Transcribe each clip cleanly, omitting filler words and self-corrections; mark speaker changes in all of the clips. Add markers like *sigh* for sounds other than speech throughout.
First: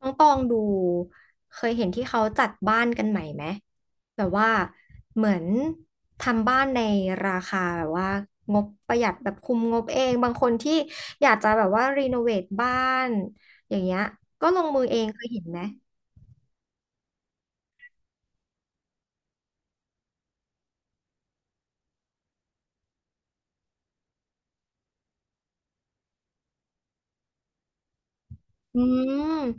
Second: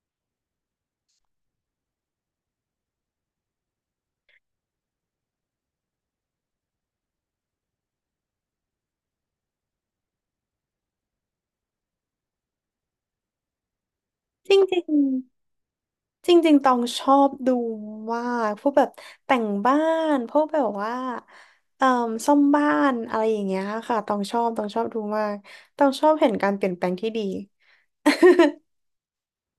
Speaker 1: น้องตองดูเคยเห็นที่เขาจัดบ้านกันใหม่ไหมแบบว่าเหมือนทำบ้านในราคาแบบว่างบประหยัดแบบคุมงบเองบางคนที่อยากจะแบบว่ารีโนเวทบ้านอย่างเงี้ยก็
Speaker 2: จริ
Speaker 1: ลงมือ
Speaker 2: ง
Speaker 1: เองเคยเห็นไหม
Speaker 2: ๆจริงๆตองชอบดูมากพวกแบบแต่งบ้านพวกแบบว่าเอ่อซ่อมบ้านอะไรอย่างเงี้ยค่ะตองชอบดูมากต้องชอบเห็นการเปลี่ยนแปลงที่ดี
Speaker 1: อื
Speaker 2: *laughs*
Speaker 1: ม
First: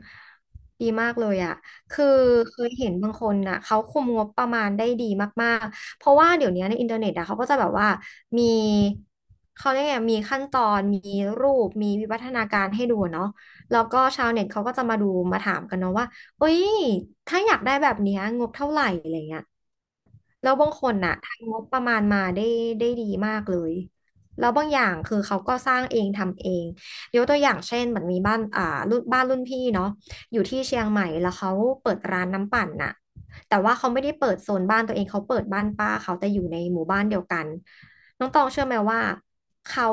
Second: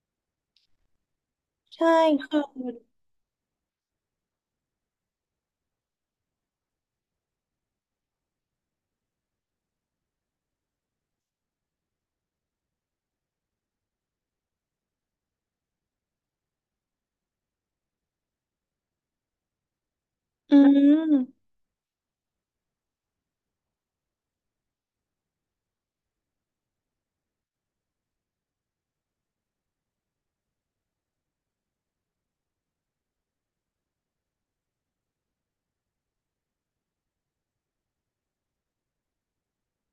Speaker 1: ดีมากเลยอ่ะ
Speaker 2: ใช่
Speaker 1: คือ
Speaker 2: คือ
Speaker 1: เคยเห็นบางคนน่ะเขาคุมงบประมาณได้ดีมากๆเพราะว่าเดี๋ยวนี้ในอินเทอร์เน็ตอะเขาก็จะแบบว่ามีเขาเรียกไงมีขั้นตอนมีรูปมีวิวัฒนาการให้ดูเนาะแล้วก็ชาวเน็ตเขาก็จะมาดูมาถามกันเนาะว่าเอ้ยถ้าอยากได้แบบเนี้ยงบเท่าไหร่อะไรเงี้ยแล้
Speaker 2: อื
Speaker 1: วบางคนน่ะ
Speaker 2: ม
Speaker 1: ทำงบประมาณมาได้ได้ดีมากเลยแล้วบางอย่างคือเขาก็สร้างเองทำเอง ยกตัวอย่างเช่นเหมือนมีบ้านอ่ารุ่นบ้านรุ่นพี่เนาะอยู่ที่เชียงใหม่แล้วเขาเปิดร้านน้ำปั่นน่ะแต่ว่าเขาไม่ได้เปิดโซนบ้านตัวเองเขาเปิดบ้านป้าเขาแต่อยู่ในหมู่บ้านเดียวกันน้องตองเชื่อไหมว่าเขา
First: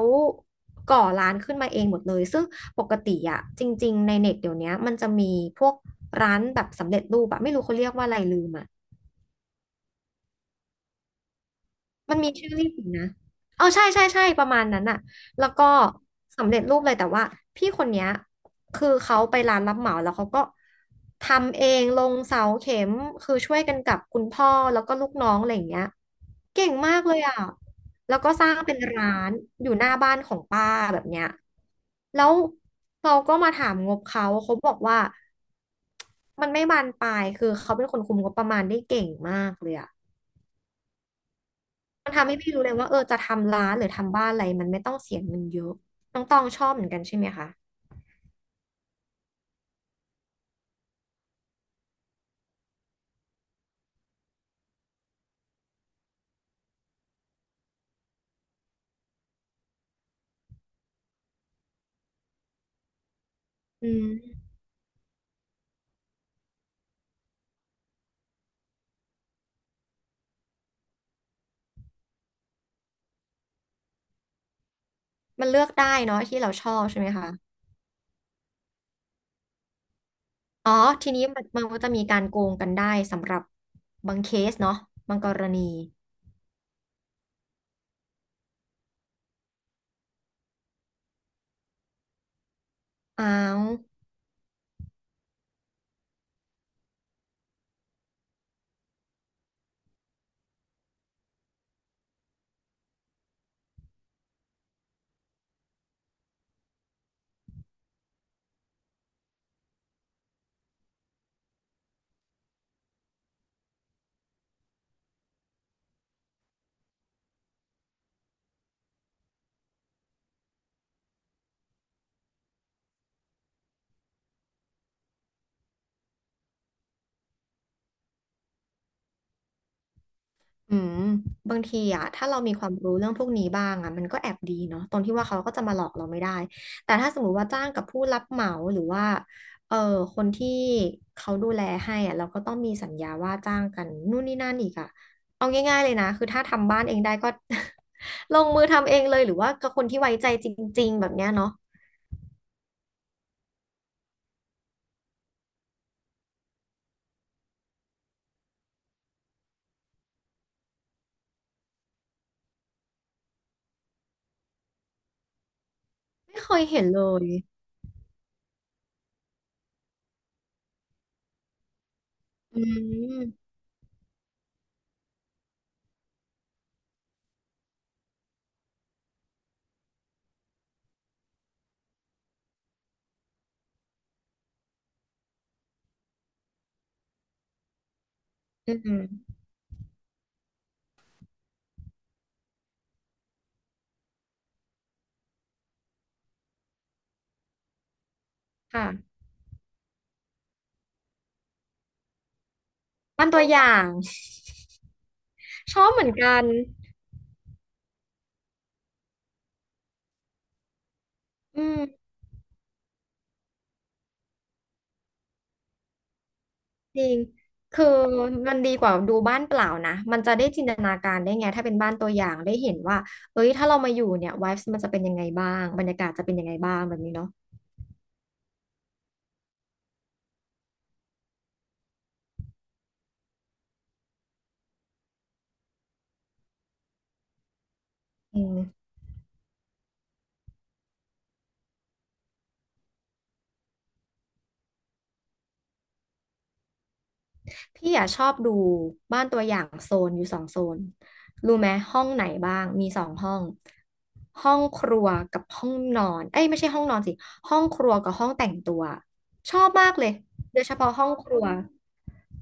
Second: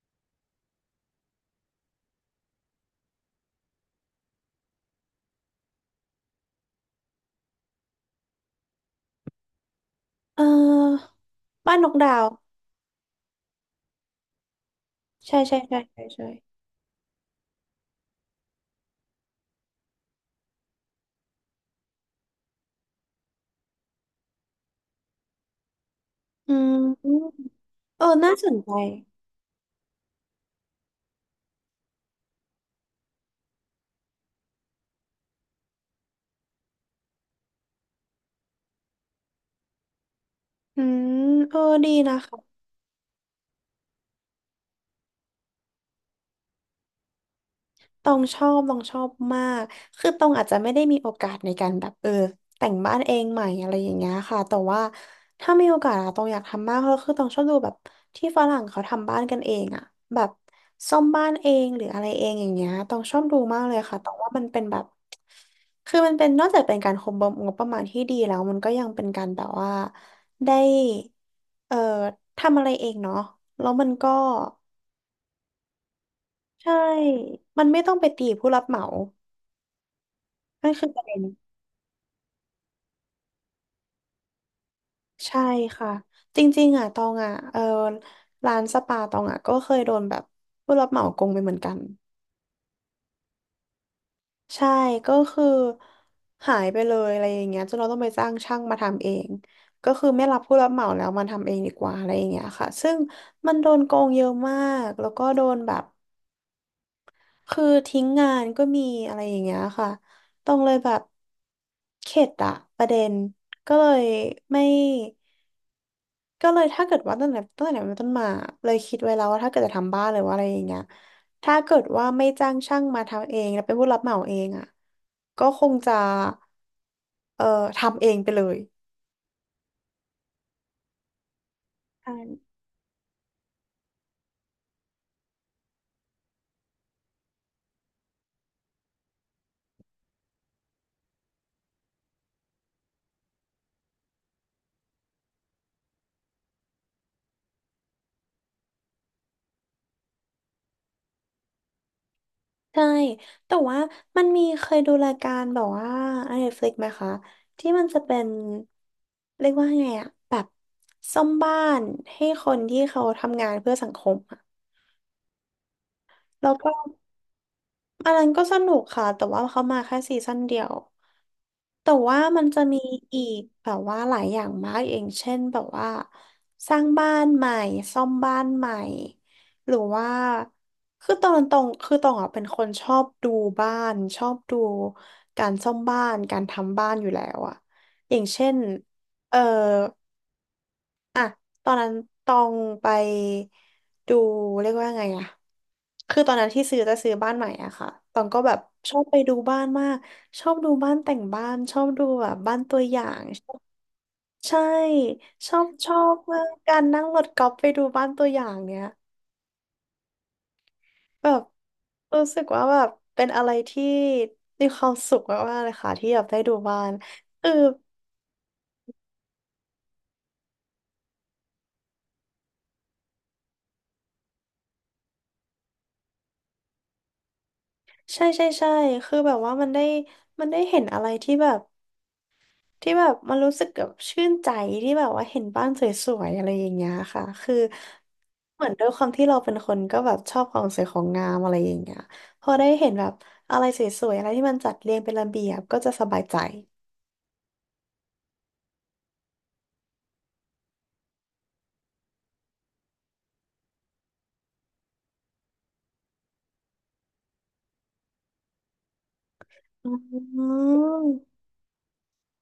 Speaker 1: ก่อร้านขึ้นมาเองหมดเลยซึ่งปกติอะจริงๆในเน็ตเดี๋ยวนี้มันจะมีพวกร้านแบบสำเร็จรูปอะไม่รู้เขาเรียกว่าอะไรลืมอะ
Speaker 2: เอ่อบ้านนกดา
Speaker 1: มัน
Speaker 2: ว
Speaker 1: มีชื่อเรียกอิ่นนะเอาใช่ใช่ใช่ประมาณนั้นอะ
Speaker 2: ใช่
Speaker 1: แล้ว
Speaker 2: ใช่
Speaker 1: ก็
Speaker 2: ใช่ใช่ใช่
Speaker 1: สำเร็จรูปเลยแต่ว่าพี่คนเนี้ยคือเขาไปร้านรับเหมาแล้วเขาก็ทำเองลงเสาเข็มคือช่วยกันกับคุณพ่อแล้วก็ลูกน้องอะไรอย่างเงี้ย
Speaker 2: อื
Speaker 1: เก่งมากเลยอ่ะ
Speaker 2: มเออ
Speaker 1: แล้วก็
Speaker 2: น่า
Speaker 1: ส
Speaker 2: ส
Speaker 1: ร้า
Speaker 2: น
Speaker 1: ง
Speaker 2: ใจ
Speaker 1: เป็นร้านอยู่หน้าบ้านของป้าแบบเนี้ยแล้วเราก็มาถามงบเขาเขาบอกว่ามันไม่บานปลายคือเขาเป็นคนคุมงบประมาณได้เก่งมากเลยอ่ะ
Speaker 2: อืมเออดี
Speaker 1: มัน
Speaker 2: นะ
Speaker 1: ทำให้พี่
Speaker 2: คะ
Speaker 1: รู้เลยว่าเออจะทำร้านหรือทำบ้านอะไรมันไม่ต้องเสียเงินเยอะน้องตองชอบเหมือนกันใช่ไหมคะ
Speaker 2: ต้องชอบมาก คือต้องอาจจะไม่ได้มีโอกาสในการแบบเออแต่งบ้านเองใหม่อะไรอย่างเงี้ยค่ะแต่ว่าถ้ามีโอกาสอะต้องอยากทำมากเพราะคือต้องชอบดูแบบที่ฝรั่งเขาทำบ้านกันเองอะแบบซ่อมบ้านเองหรืออะไรเองอย่างเงี้ยต้องชอบดูมากเลย
Speaker 1: อื
Speaker 2: ค่ะ
Speaker 1: ม
Speaker 2: แต่ว่ามันเป็นแบบคือมันเป็นนอกจากเป็นการคุมงบประมาณที่ดีแล้วมันก็ยังเป็นการแบบว่าได้เอ่อทำอะไรเองเนาะแล้วมันก็
Speaker 1: มันเลือกได้เนาะที่เราชอ
Speaker 2: ใช่
Speaker 1: บใช่ไหมคะ
Speaker 2: มันไม่ต้องไปตีผู้รับเหมา
Speaker 1: อ๋
Speaker 2: นั่
Speaker 1: อ
Speaker 2: นคือประ
Speaker 1: ที
Speaker 2: เด็น
Speaker 1: นี้มันก็จะมีการโกงกันได้สำหรับบางเคสเนาะบางก
Speaker 2: ใช่
Speaker 1: รณี
Speaker 2: ค่ะจริงๆอ่ะตองอ่ะเออร้านสปาตองอ่ะก็เคยโดนแบบผู้รับเหมาโกงไปเหมือนกัน
Speaker 1: อ้าว
Speaker 2: ใช่ก็คือหายไปเลยอะไรอย่างเงี้ยจนเราต้องไปจ้างช่างมาทำเองก็คือไม่รับผู้รับเหมาแล้วมาทำเองดีกว่าอะไรอย่างเงี้ยค่ะซึ่งมันโดนโกงเยอะมากแล้วก็โดนแบบคือทิ้งงานก็มีอะไรอย่างเงี้ยค่ะต้องเลยแบบเข็ดอะประเด็นก็เลยไม่ ก็เลยถ้าเกิดว่าตั้งแต่เป็นต้นมาเลยคิดไว้แล้วว่าถ้าเกิดจะทำบ้านหรือว่าอะไรอย่างเงี้ยถ้าเกิดว่าไม่จ้างช่างมาทำเองแล้วเป็นผู้รับเหมาเองอ่ะก็คงจะเอ่อทำเองไปเลย
Speaker 1: อืมบางทีอะ
Speaker 2: ใช่
Speaker 1: ถ้าเรามีความรู้เรื่องพวกนี้บ้างอะมันก็แอบดีเนาะตรงที่ว่าเขาก็จะมาหลอกเราไม่ได้แต่ถ้าสมมติว่าจ้างกับผู้รับเหมาหรือว่าเออคนที่เขาดูแลให้อะเราก็ต้องมีสัญญาว่าจ้างกันนู่นนี่นั่นอีกอะเอาง่ายๆเลยนะคือถ้าทำบ้านเองได้ก็ *laughs* ลงมือทำเองเลยหรือว่ากับคนที่ไว้ใจจริงๆแบบเนี้ยเนาะ
Speaker 2: ใช่แต่ว่ามันมีเคยดูรายการแบบว่าไอ n e ฟ f ิ i ไหมคะที่มันจะเป็นเรียกว่าไงอะแบบซ่อมบ้านให้คนที่เขาทำงานเพื่อสังคมอะ
Speaker 1: ไม่
Speaker 2: แล้
Speaker 1: เค
Speaker 2: ว
Speaker 1: ย
Speaker 2: ก็
Speaker 1: เห็นเลย
Speaker 2: อันนั้นก็สนุกค่ะแต่ว่าเขามาแค่ซีซั่นเดียว แต่ว่ามัน
Speaker 1: อื
Speaker 2: จะมีอีก
Speaker 1: ม
Speaker 2: แบบว่าหลายอย่างมากอย่างเช่นแบบว่าสร้างบ้านใหม่ซ่อมบ้านใหม่หรือว่าคือตอนตรงคือตรงอ่ะเป็นคนชอบดูบ้านชอบดูการซ่อมบ้านการทำบ้านอยู่แล้วอ่ะอย่างเช่น
Speaker 1: อืม
Speaker 2: เออ อ่ะตอนนั้นตองไปดูเรียกว่าไงอะคือตอนนั้นที่จะซื้อบ้านใหม่อะค่ะ ตองก็แบบ
Speaker 1: ค่ะ
Speaker 2: ชอบไปดูบ้านมาก ชอบดูบ้านแต่งบ้านชอบดูแบบบ้านตัวอย่าง
Speaker 1: บ้านตัวอย่าง
Speaker 2: ใช่ชอบ
Speaker 1: *laughs* ชอ
Speaker 2: ช
Speaker 1: บ
Speaker 2: อ
Speaker 1: เหมือน
Speaker 2: บ
Speaker 1: กั
Speaker 2: มา
Speaker 1: น
Speaker 2: กการนั่งรถกอล์ฟไปดูบ้านตัวอย่างเนี้ยแบบ
Speaker 1: อืม
Speaker 2: รู้สึกว่าแบบเป็นอะไรที่มีความสุขมากๆเลยค่ะที่แบบได้ดูบ้าน
Speaker 1: จริง
Speaker 2: คือ
Speaker 1: คือมันดีกว่าดูบ้านเปล่านะ มันจะได้จินตนาการได้ไง ถ้าเป็นบ้านตัวอย่างได้เห็นว่าเอ้ย ถ้าเรามาอยู่เนี่ย vibes มันจะเป็นยังไงบ้าง บรรยากาศจะเป็นยังไงบ้างแบบนี้เนาะ
Speaker 2: ใช่ใช่ใช่คือแบบว่ามันได้มันได้เห็นอะไรที่แบบ ที่แบบมันรู้สึกแบบชื่นใจที่แบบว่าเห็นบ้านสวยๆอะไรอย่างเงี้ยค่ะคือ
Speaker 1: อืม
Speaker 2: เหมือนด้วยความที่เราเป็นคนก็แบบชอบความสวยของงามอะไรอย่างเงี้ยพอได้เห็นแบบอะไรสวยๆอะไรที่มันจัดเรียงเป็นระเบียบก็จะสบายใจ
Speaker 1: พี่อ่ะชอบดูบ้านตัวอย่างโซนอยู่สองโซนรู้ไหมห้องไหนบ้างมีสองห้องห้องครัวกับห้องนอนเอ้ยไม่ใช่ห้องนอนสิห้องครัวกับห้องแต่งตัวชอบมา
Speaker 2: อื
Speaker 1: กเลยโดยเฉพาะห้องครั
Speaker 2: ม
Speaker 1: ว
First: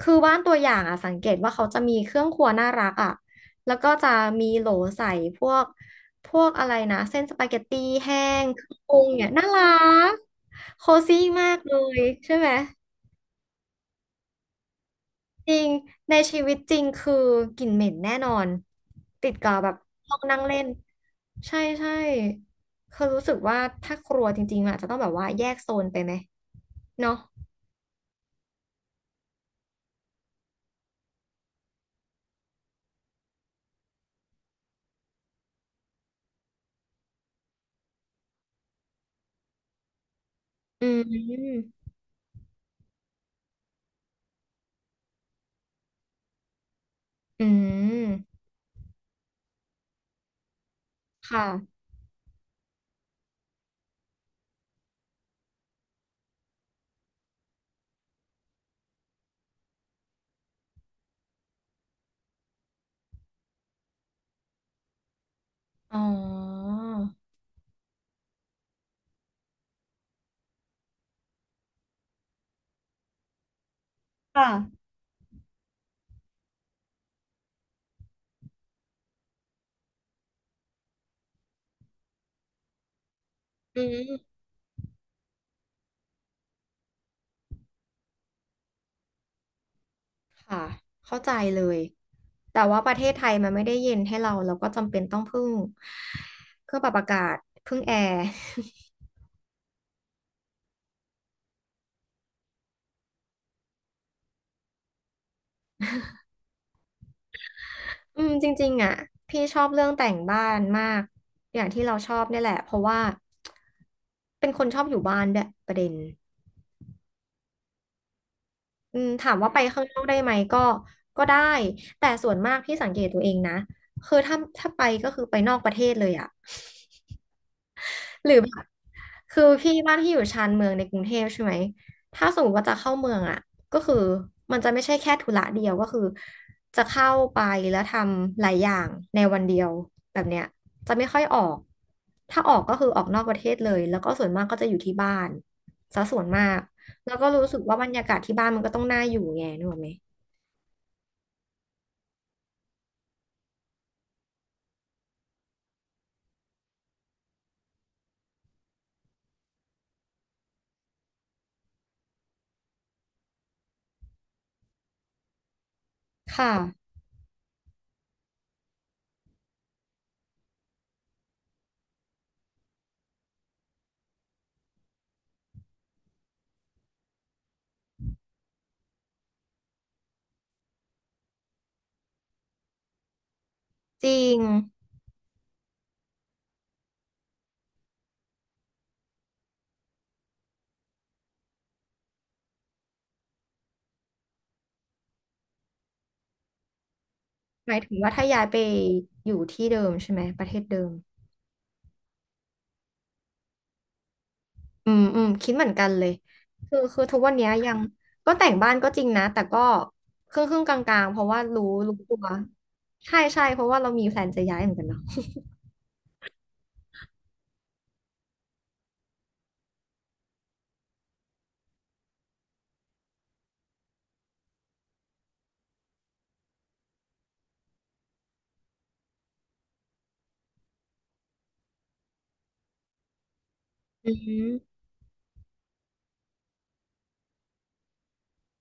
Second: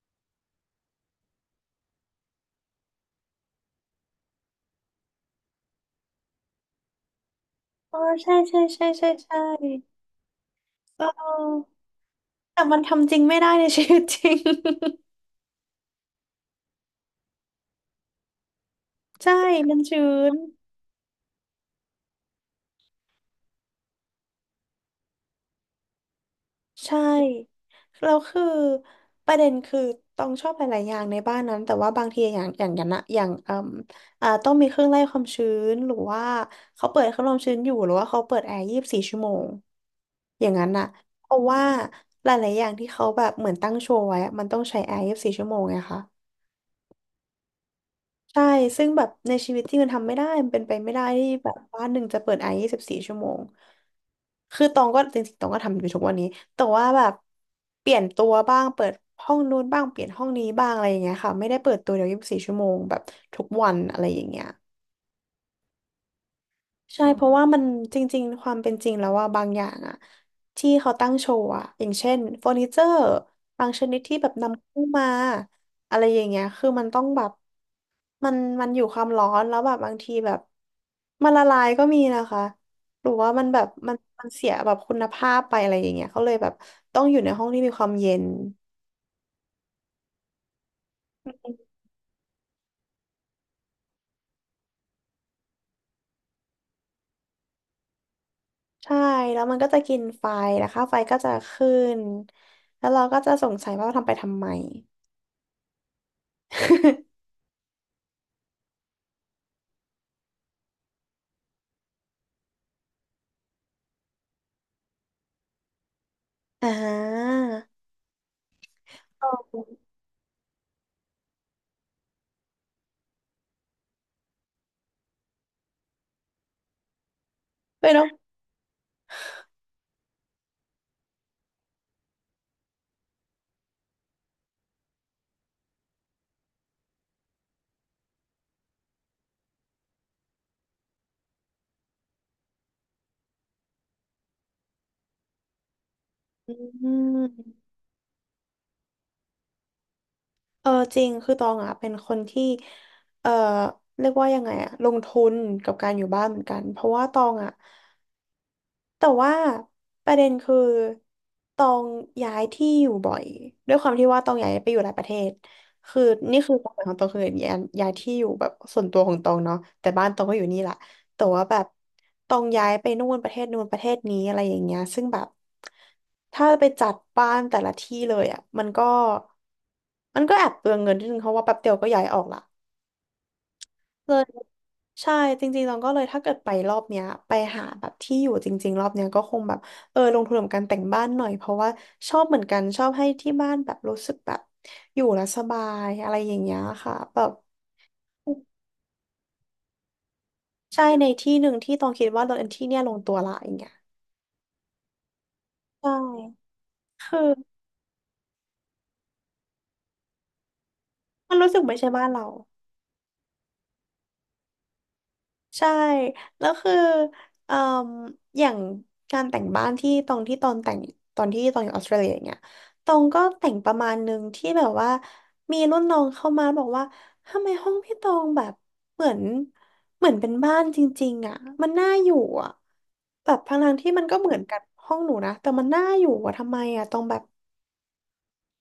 Speaker 1: คือบ้านตัวอย่างอ่ะสังเกตว่าเขาจะมีเครื่องครัวน่ารักอ่ะแล้วก็จะมีโหลใส่พวกพวกอะไรนะเส้นสปาเกตตี้
Speaker 2: อ๋อ
Speaker 1: แห้
Speaker 2: ใช่
Speaker 1: ง
Speaker 2: ใช่
Speaker 1: เครื่อง
Speaker 2: ใช่
Speaker 1: ปรุ
Speaker 2: ใช่
Speaker 1: งเนี่ย
Speaker 2: ใช่
Speaker 1: น่ารักโค
Speaker 2: เ
Speaker 1: ซี่มาก
Speaker 2: ออ
Speaker 1: เลยใช่ไหม
Speaker 2: แต่มันทำจริงไม่ได้ในชีวิตจริง
Speaker 1: จริงในชีวิตจริงคือกลิ่นเหม็นแน่นอน
Speaker 2: *laughs*
Speaker 1: ติ
Speaker 2: ใช่
Speaker 1: ดกับแบ
Speaker 2: มั
Speaker 1: บ
Speaker 2: นชื้
Speaker 1: ห้อง
Speaker 2: น
Speaker 1: นั่งเล่นใช่ใช่คือรู้สึกว่าถ้าครัวจริงๆอาจจะต้องแบบว่าแยกโซนไปไหม
Speaker 2: ใช่
Speaker 1: เนาะ
Speaker 2: แล้วคือประเด็นคือต้องชอบหลายๆอย่างในบ้านนั้นแต่ว่าบางทีอย่างนะอย่างเอ่มอ่าต้องมีเครื่องไล่ความชื้นหรือว่าเขาเปิดเครื่องไล่ความชื้นอยู่หรือว่าเขาเปิดแอร์ยี่สิบสี่ชั่วโมงอย่างนั้นน่ะ
Speaker 1: อื
Speaker 2: เพราะว่า
Speaker 1: ม
Speaker 2: หลายๆอย่างที่เขาแบบเหมือนตั้งโชว์ไว้อะมันต้องใช้แอร์ยี่สิบสี่ชั่วโมงไงคะ
Speaker 1: อืม
Speaker 2: ใช่ ซึ่งแบบในชีวิตที่มันทำไม่ได้มันเป็นไปไม่ได้ที่แบบ
Speaker 1: ค่ะ
Speaker 2: บ้านหนึ่งจะเปิดไอยี่สิบสี่ชั่วโมง คือตองก็จริงๆตองก็ทำอยู่ทุกวันนี้แต่ว่าแบบเปลี่ยนตัวบ้าง เปิดห้องนู้นบ้าง เปลี่ยนห้องนี้บ้างอะไรอย่างเงี้ยค่ะไม่ได้เปิดตัวเดียวยี่สิบสี่ชั่วโมงแบบทุกวันอะไรอย่างเงี้ย
Speaker 1: อ๋อ
Speaker 2: ใช่เพราะว่ามันจริงๆความเป็นจริงแล้วว่าบางอย่างอะที่เขาตั้งโชว์อะอย่างเช่นเฟอร์นิเจอร์บางชนิดที่แบบ
Speaker 1: ค่ะ
Speaker 2: นำเข้ามาอะไรอย่างเงี้ยคือมันต้องแบบมันอยู่ความร้อนแล้วแบบบางทีแบบมันละลายก็มีนะคะหรือว่ามันแบบ
Speaker 1: อื
Speaker 2: มัน
Speaker 1: ม
Speaker 2: เสียแบบคุณภาพไปอะไรอย่างเงี้ยเขาเลยแบบต้องอยู่ในห้องที่มีความเย็น
Speaker 1: ค่ะเข้าใจเลยแต่ว่าประเทศไทยมันไม่ได้เย็นให้เราเราก็จำเป็นต้องพึ่งเครื่องปรับอากาศพึ่งแอร์
Speaker 2: ใช่แล้วมันก็จะกินไฟนะคะไฟก็จะขึ้นแล้วเราก็จะสงสัยว่าทำไปทำไม *laughs*
Speaker 1: อืมจริงๆอ่ะพี่ชอบเรื่องแต่งบ้านมากอย่างที่เราชอบเนี่ยแหละเพราะว่าเป็นคนชอบอยู่บ้านด้วยประเด็น
Speaker 2: อ่า
Speaker 1: อืมถามว่าไปข้างนอกได้ไหมก็ก็ได้แต่ส่วนมากพี่สังเกตตัวเองนะคือถ้าไปก็คือไปนอกประเทศเลยอ่ะ
Speaker 2: เลยเนาะ
Speaker 1: หรือแบบ คือพี่บ้านที่อยู่ชานเมืองในกรุงเทพใช่ไหมถ้าสมมติว่าจะเข้าเมืองอ่ะก็คือมันจะไม่ใช่แค่ธุระเดียวก็คือจะเข้าไปแล้วทำหลายอย่างในวันเดียวแบบเนี้ยจะไม่ค่อยออกถ้าออกก็คือออกนอกประเทศเลยแล้วก็ส่วนมากก็จะอยู่ที่บ้านซะส่วนมา
Speaker 2: อื
Speaker 1: กแล้วก็รู้สึ
Speaker 2: ม
Speaker 1: กว่าบรรยากาศที่บ้านมันก็ต้องน่าอยู่ไงนึกออกไหม
Speaker 2: จริงคือตองอ่ะเป็นคนที่เออเรียกว่ายังไงอ่ะลงทุนกับการอยู่บ้านเหมือนกันเพราะว่าตองอ่ะ แต่ว่าประเด็นคือตองย้ายที่อยู่บ่อยด้วยความที่ว่าตองย้ายไปอยู่หลายประเทศคือนี่คื
Speaker 1: ค่ะ
Speaker 2: อความหมายของตองคือย้ายที่อยู่แบบส่วนตัวของตองเนาะแต่บ้านตองก็อยู่นี่แหละแต่ว่าแบบตองย้ายไปนู่นประเทศนู่นประเทศนี้อะไรอย่างเงี้ยซึ่งแบบถ้าไปจัดบ้านแต่ละที่เลยอ่ะมันก็แอบเปลืองเงินนิดนึงเพราะว่าแป๊บเดียวก็ย้ายออกละ
Speaker 1: จ
Speaker 2: เล
Speaker 1: ริ
Speaker 2: ย
Speaker 1: ง
Speaker 2: ใช่จริงๆเราก็เลยถ้าเกิดไปรอบเนี้ยไปหาแบบที่อยู่จริงๆรอบเนี้ยก็คงแบบลงทุนกับการแต่งบ้านหน่อยเพราะว่าชอบเหมือนกันชอบให้ที่บ้านแบบรู้สึกแบบอยู่แล้วสบายอะไรอย่างเงี้ยค่ะแบบ
Speaker 1: หมายถึงว่าถ้าย้ายไปอยู่ที่เดิมใช่ไหมประเทศเดิ
Speaker 2: ใช่
Speaker 1: ม
Speaker 2: ในที่หนึ่งที่ต้องคิดว่าเราเอนที่เนี่ยลงตัวละอย่างเงี้ย
Speaker 1: อืมอืมคิดเหมือนกั
Speaker 2: ใช่
Speaker 1: นเลยคือ
Speaker 2: คื
Speaker 1: ทุกวั
Speaker 2: อ
Speaker 1: นเนี้ยยังก็แต่งบ้านก็จริงนะแต่ก็ครึ่งครึ่งกลางๆเพราะ
Speaker 2: มัน
Speaker 1: ว่า
Speaker 2: รู้สึก
Speaker 1: รู้
Speaker 2: ไม่ใช่
Speaker 1: รู้
Speaker 2: บ้าน
Speaker 1: ตั
Speaker 2: เรา
Speaker 1: วใช่ใช่เพราะว่าเรามีแพลนจะย้ายเหมือนกันเนาะ
Speaker 2: ใช่แล้วคือเอ่มอย่างการแต่งบ้านที่ตรงที่ตอนแต่งตอนที่ตอนอยู่ออสเตรเลียอย่างเงี้ยตรงก็แต่งประมาณหนึ่งที่แบบว่ามีรุ่นน้องเข้ามาบอกว่าทำไมห้องพี่ตองแบบเหมือนเหมือนเป็นบ้านจริงๆอ่ะมันน่าอยู่อ่ะแบบทั้งๆที่มัน
Speaker 1: อื
Speaker 2: ก็เหมือนกับ
Speaker 1: ม
Speaker 2: ห้องหนูนะแต่มันน่าอยู่อ่ะทำไมอ่ะตองแบบ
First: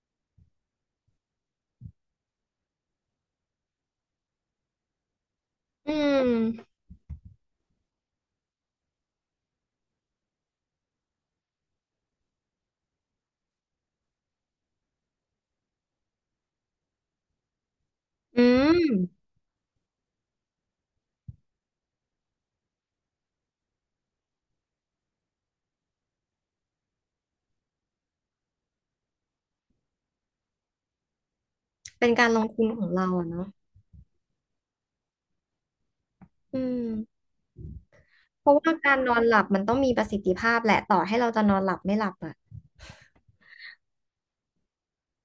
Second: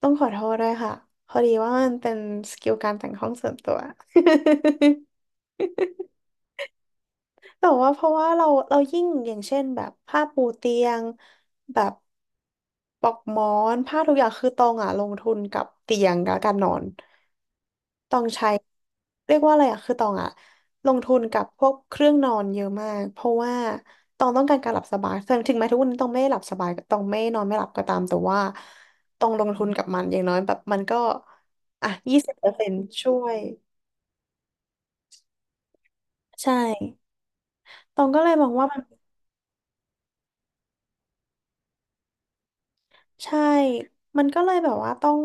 Speaker 2: ต้องขอโทษด้วยค่ะพอดีว่ามันเป็นสกิลการแต่งห้องส่วนตัว *laughs*
Speaker 1: อืม
Speaker 2: แต่ว่าเพราะว่าเรายิ่งอย่างเช่นแบบผ้าปูเตียงแบบปลอกหมอนผ้าทุกอย่างคือตองอ่ะลงทุนกับเตียงกับการนอนตอง
Speaker 1: อื
Speaker 2: ใช้
Speaker 1: ม
Speaker 2: เรียกว่าอะไรอ่ะคือตองอ่ะลงทุนกับพวกเครื่องนอนเยอะมากเพราะว่าตองต้องการการหลับสบายถึงแม้ทุกวันนี้ตองไม่ได้หลับสบายตองไม่นอนไม่หลับก็ตามแต่ว่าตองลงทุนกับมันอย่างน้อยแบบมันก็อ่ะ
Speaker 1: เป็น
Speaker 2: ยี่
Speaker 1: การ
Speaker 2: สิบ
Speaker 1: ล
Speaker 2: เป
Speaker 1: ง
Speaker 2: อร์
Speaker 1: ทุ
Speaker 2: เซ็
Speaker 1: น
Speaker 2: นต์
Speaker 1: ของเรา
Speaker 2: ช่ว
Speaker 1: อะ
Speaker 2: ย
Speaker 1: เนาะ
Speaker 2: ใช่
Speaker 1: อืม
Speaker 2: ตองก็เลยม
Speaker 1: เพ
Speaker 2: อง
Speaker 1: ราะ
Speaker 2: ว่า
Speaker 1: ว่า
Speaker 2: มัน
Speaker 1: การนอนหลับมันต้องมีประสิทธิภาพแหละต่อให้เราจะนอนหลับไม่หลับอะ
Speaker 2: ใช่ มันก็เลยแบบว่าต้อง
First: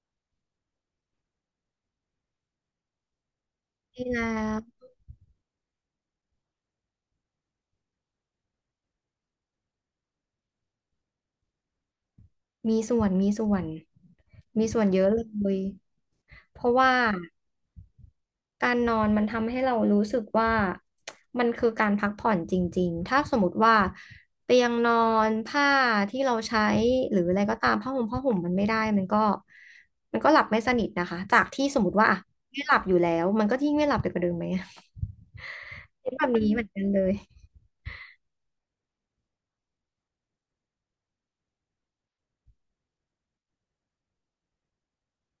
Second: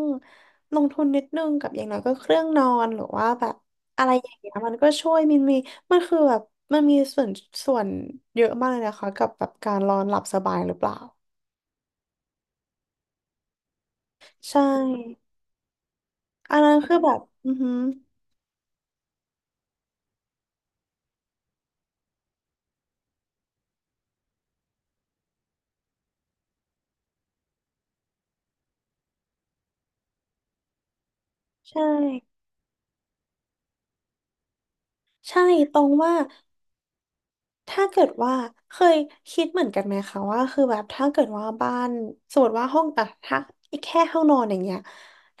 Speaker 2: ลงทุนนิดนึงกับอย่างน้อยก็เครื่องนอนหรือว่าแบบอะ
Speaker 1: นี่
Speaker 2: ไร
Speaker 1: นะ
Speaker 2: อย่างเงี้ยมันก็ช่วยมันมีมันคือแบบมันมีส่วนเยอะมากเลยนะคะกับแบบการนอนหลับสบายหรือเปล่า
Speaker 1: มีส่วนมีส่วน
Speaker 2: ใช่
Speaker 1: มีส่วนเยอะเลย
Speaker 2: อั
Speaker 1: เพ
Speaker 2: นนั้
Speaker 1: ราะ
Speaker 2: น
Speaker 1: ว่า
Speaker 2: คือแบบอือหือ
Speaker 1: การนอนมันทำให้เรารู้สึกว่ามันคือการพักผ่อนจริงๆ ถ้าสมมติว่าเตียงนอนผ้าที่เราใช้หรืออะไรก็ตามผ้าห่มผ้าห่มมันไม่ได้มันก็หลับไม่สนิทนะคะจากที่ส
Speaker 2: ใช่
Speaker 1: มมติว่าอ่ะไม่หลับอยู่แล้วมันก็ยิ่งไม่หลับไปกว่าเดิมไหม
Speaker 2: ใช่ตรง
Speaker 1: เป็
Speaker 2: ว่า
Speaker 1: นแบบนี้เหมือนกันเลย
Speaker 2: ถ้าเกิดว่าเคยคิดเหมือนกันไหมคะว่าคือแบบถ้าเกิดว่าบ้านสมมติว่าห้องอะถ้าแค่ห้องนอนอย่างเงี้ย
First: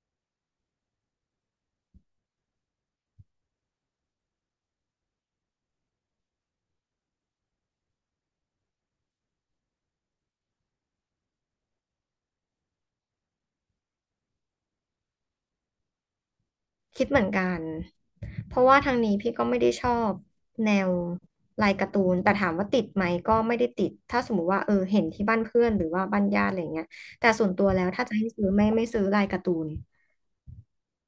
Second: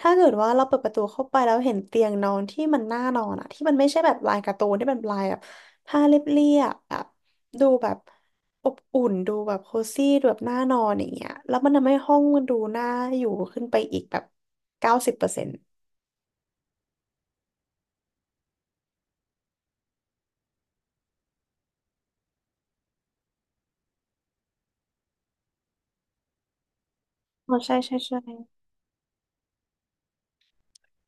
Speaker 2: ถ้าเกิดว่าเราเปิดประตูเข้าไปแล้วเห็นเตียงนอนที่มันน่านอนอะที่มันไม่ใช่แบบลายการ์ตูนที่มันเป็นลายแบบผ้าเรียบๆแบบดูแบบอบอุ่นดูแบบโคซี่ดูแบบน่านอนอย่างเงี้ยแล้วมันทำให้ห้องมันดูน่าอยู่ขึ้นไปอีกแบบ90%
Speaker 1: คิดเหมือนกัน เพราะว่าทางนี้พี่ก็ไม่ได้ชอบแนวลายการ์ตูนแต่ถามว่าติดไหมก็ไม่ได้ติด ถ้าสมมุติว่าเออเห็นที่บ้านเพื่อนหรือว่าบ้านญาติอะไรเงี้ยแต่ส่ว
Speaker 2: อ๋
Speaker 1: น
Speaker 2: อ
Speaker 1: ตัว
Speaker 2: ใช่
Speaker 1: แล้ว
Speaker 2: ใช่
Speaker 1: ถ้าจะ
Speaker 2: ใช่
Speaker 1: ให้ซื้อไม่ซื้อลายการ์ตูน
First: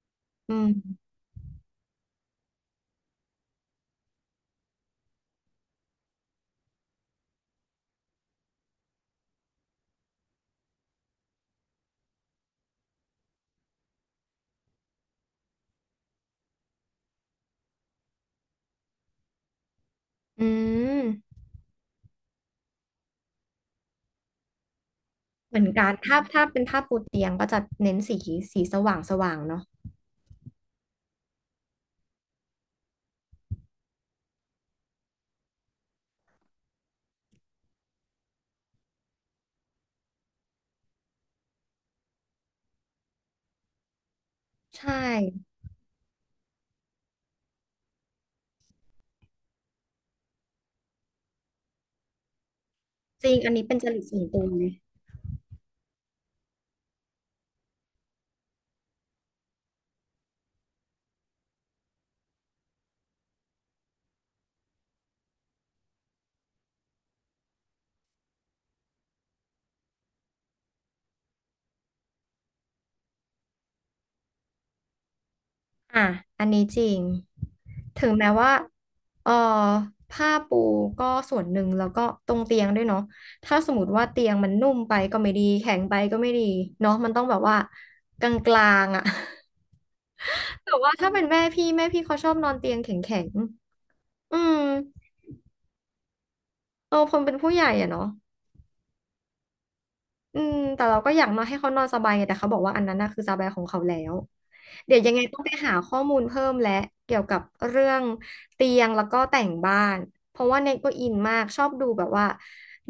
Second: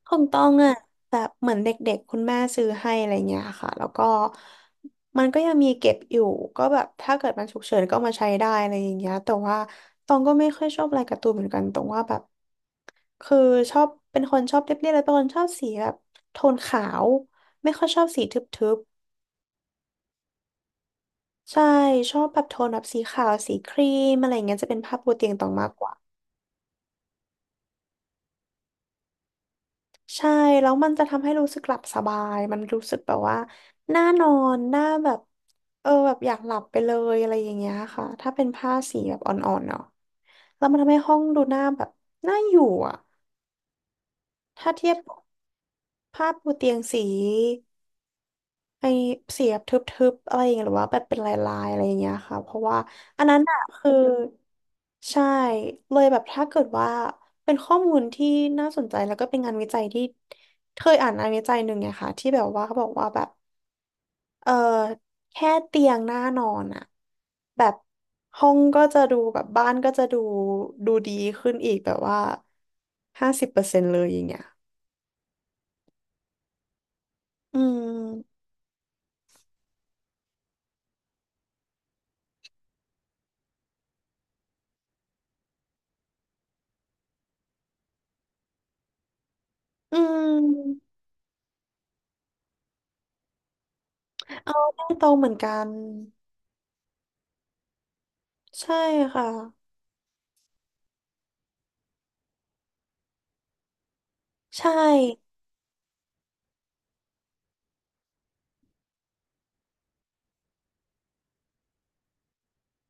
Speaker 2: ของตอ
Speaker 1: อื
Speaker 2: งอะ
Speaker 1: ม
Speaker 2: แบบเหมือนเด็กๆคุณแม่ซื้อให้อะไรเงี้ยค่ะแล้วก็มันก็ยังมีเก็บอยู่ก็แบบถ้าเกิดมันฉุกเฉินก็เอามาใช้ได้อะไรอย่างเงี้ยแต่ว่าตองก็ไม่ค่อยชอบลายการ์ตูนเหมือนกันตรงว่าแบบคือชอบเป็นคนชอบเรียบๆแล้วเป็นคนชอบสีแบบโทนขาวไม่ค่อยชอบสีทึบ
Speaker 1: อืม
Speaker 2: ๆใช่ชอบแบบโทนแบบสีขาวสีครีมอะไรเงี้ยจะเป็นภาพบนเตียงตอง
Speaker 1: เหมือ
Speaker 2: มา
Speaker 1: น
Speaker 2: กก
Speaker 1: กั
Speaker 2: ว่า
Speaker 1: นถ้าเป็นผ้าปูเตียงก็จะเน้นสีสว่างสว่างเนาะ
Speaker 2: ใช่แล้วมันจะทำให้รู้สึกหลับสบายมันรู้สึกแบบว่าน่านอนน่าแบบแบบอยากหลับไปเลยอะไรอย่างเงี้ยค่ะถ้าเป็นผ้าสีแบบอ่อนๆเนาะแล้วมันทำให้ห้องดูหน้าแบบน่าอยู่อ่ะถ้า
Speaker 1: ใช
Speaker 2: เทียบกับ
Speaker 1: ่
Speaker 2: ผ้าปูเตียงสี ไอเสียบบทึบๆอะไรอย่างเงี้ยหรือว่าแบบเป็นลายๆอะไรอย่างเงี้ยค่ะเพราะว่าอั
Speaker 1: จ
Speaker 2: น
Speaker 1: ริ
Speaker 2: นั้
Speaker 1: ง
Speaker 2: น
Speaker 1: อัน
Speaker 2: อะ
Speaker 1: นี้เป็นจ
Speaker 2: คือ
Speaker 1: ริตส่วนตัวเลย
Speaker 2: ใช่เลยแบบถ้าเกิดว่าเป็นข้อมูลที่น่าสนใจแล้วก็เป็นงานวิจัยที่เคยอ่านงานวิจัยหนึ่งไงค่ะที่แบบว่าเขาบอกว่าแบบเออแค่เตียงหน้านอนอะแบบห้องก็จะดูแบบบ้านก็จะดูดูดีขึ้นอีกแบบว่า50%เลยอย่างเงี้ย
Speaker 1: อ่ะอันนี้จริง
Speaker 2: อื
Speaker 1: ถึงแม้
Speaker 2: ม
Speaker 1: ว่า เอ่อผ้าปูก็ส่วนหนึ่งแล้วก็ตรงเตียงด้วยเนาะถ้าสมมติว่าเตียงมันนุ่มไปก็ไม่ดีแข็งไปก็ไม่ดีเนาะมันต้องแบบว่ากลางๆอ่ะ
Speaker 2: อื
Speaker 1: *laughs* แต่
Speaker 2: ม
Speaker 1: ว่าถ้าเป็นแม่พี่เขาชอบนอนเตียงแข็งๆ อื
Speaker 2: เอา
Speaker 1: ม
Speaker 2: ตด้งโตรงเหมือนกัน
Speaker 1: เออคนเป็นผู้ใหญ่อะเนาะ
Speaker 2: ใช่ค่ะ
Speaker 1: อืมแต่เราก็อยากมาให้เขานอนสบายไงแต่เขาบอกว่าอันนั้นน่ะคือสบายของเขาแล้ว
Speaker 2: ใช่
Speaker 1: เดี๋ยวยังไงต้องไปหาข้อมูลเพิ่มและเกี่ยวกับเรื่องเตียงแล้วก็แต่งบ้านเพราะว่าเน็ตก็อินมากชอบดูแบบว่า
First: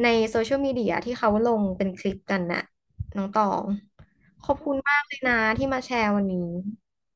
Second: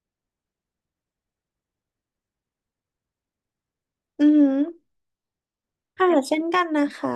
Speaker 1: ในโซเชียลมีเดียที่เขาลงเป็นคลิปกันน่ะน้องตอง
Speaker 2: อื
Speaker 1: ขอบคุณ
Speaker 2: ม
Speaker 1: มากเลยนะที่มาแช
Speaker 2: ค่ะ
Speaker 1: ร์วัน
Speaker 2: เช่
Speaker 1: นี้
Speaker 2: นกันนะคะ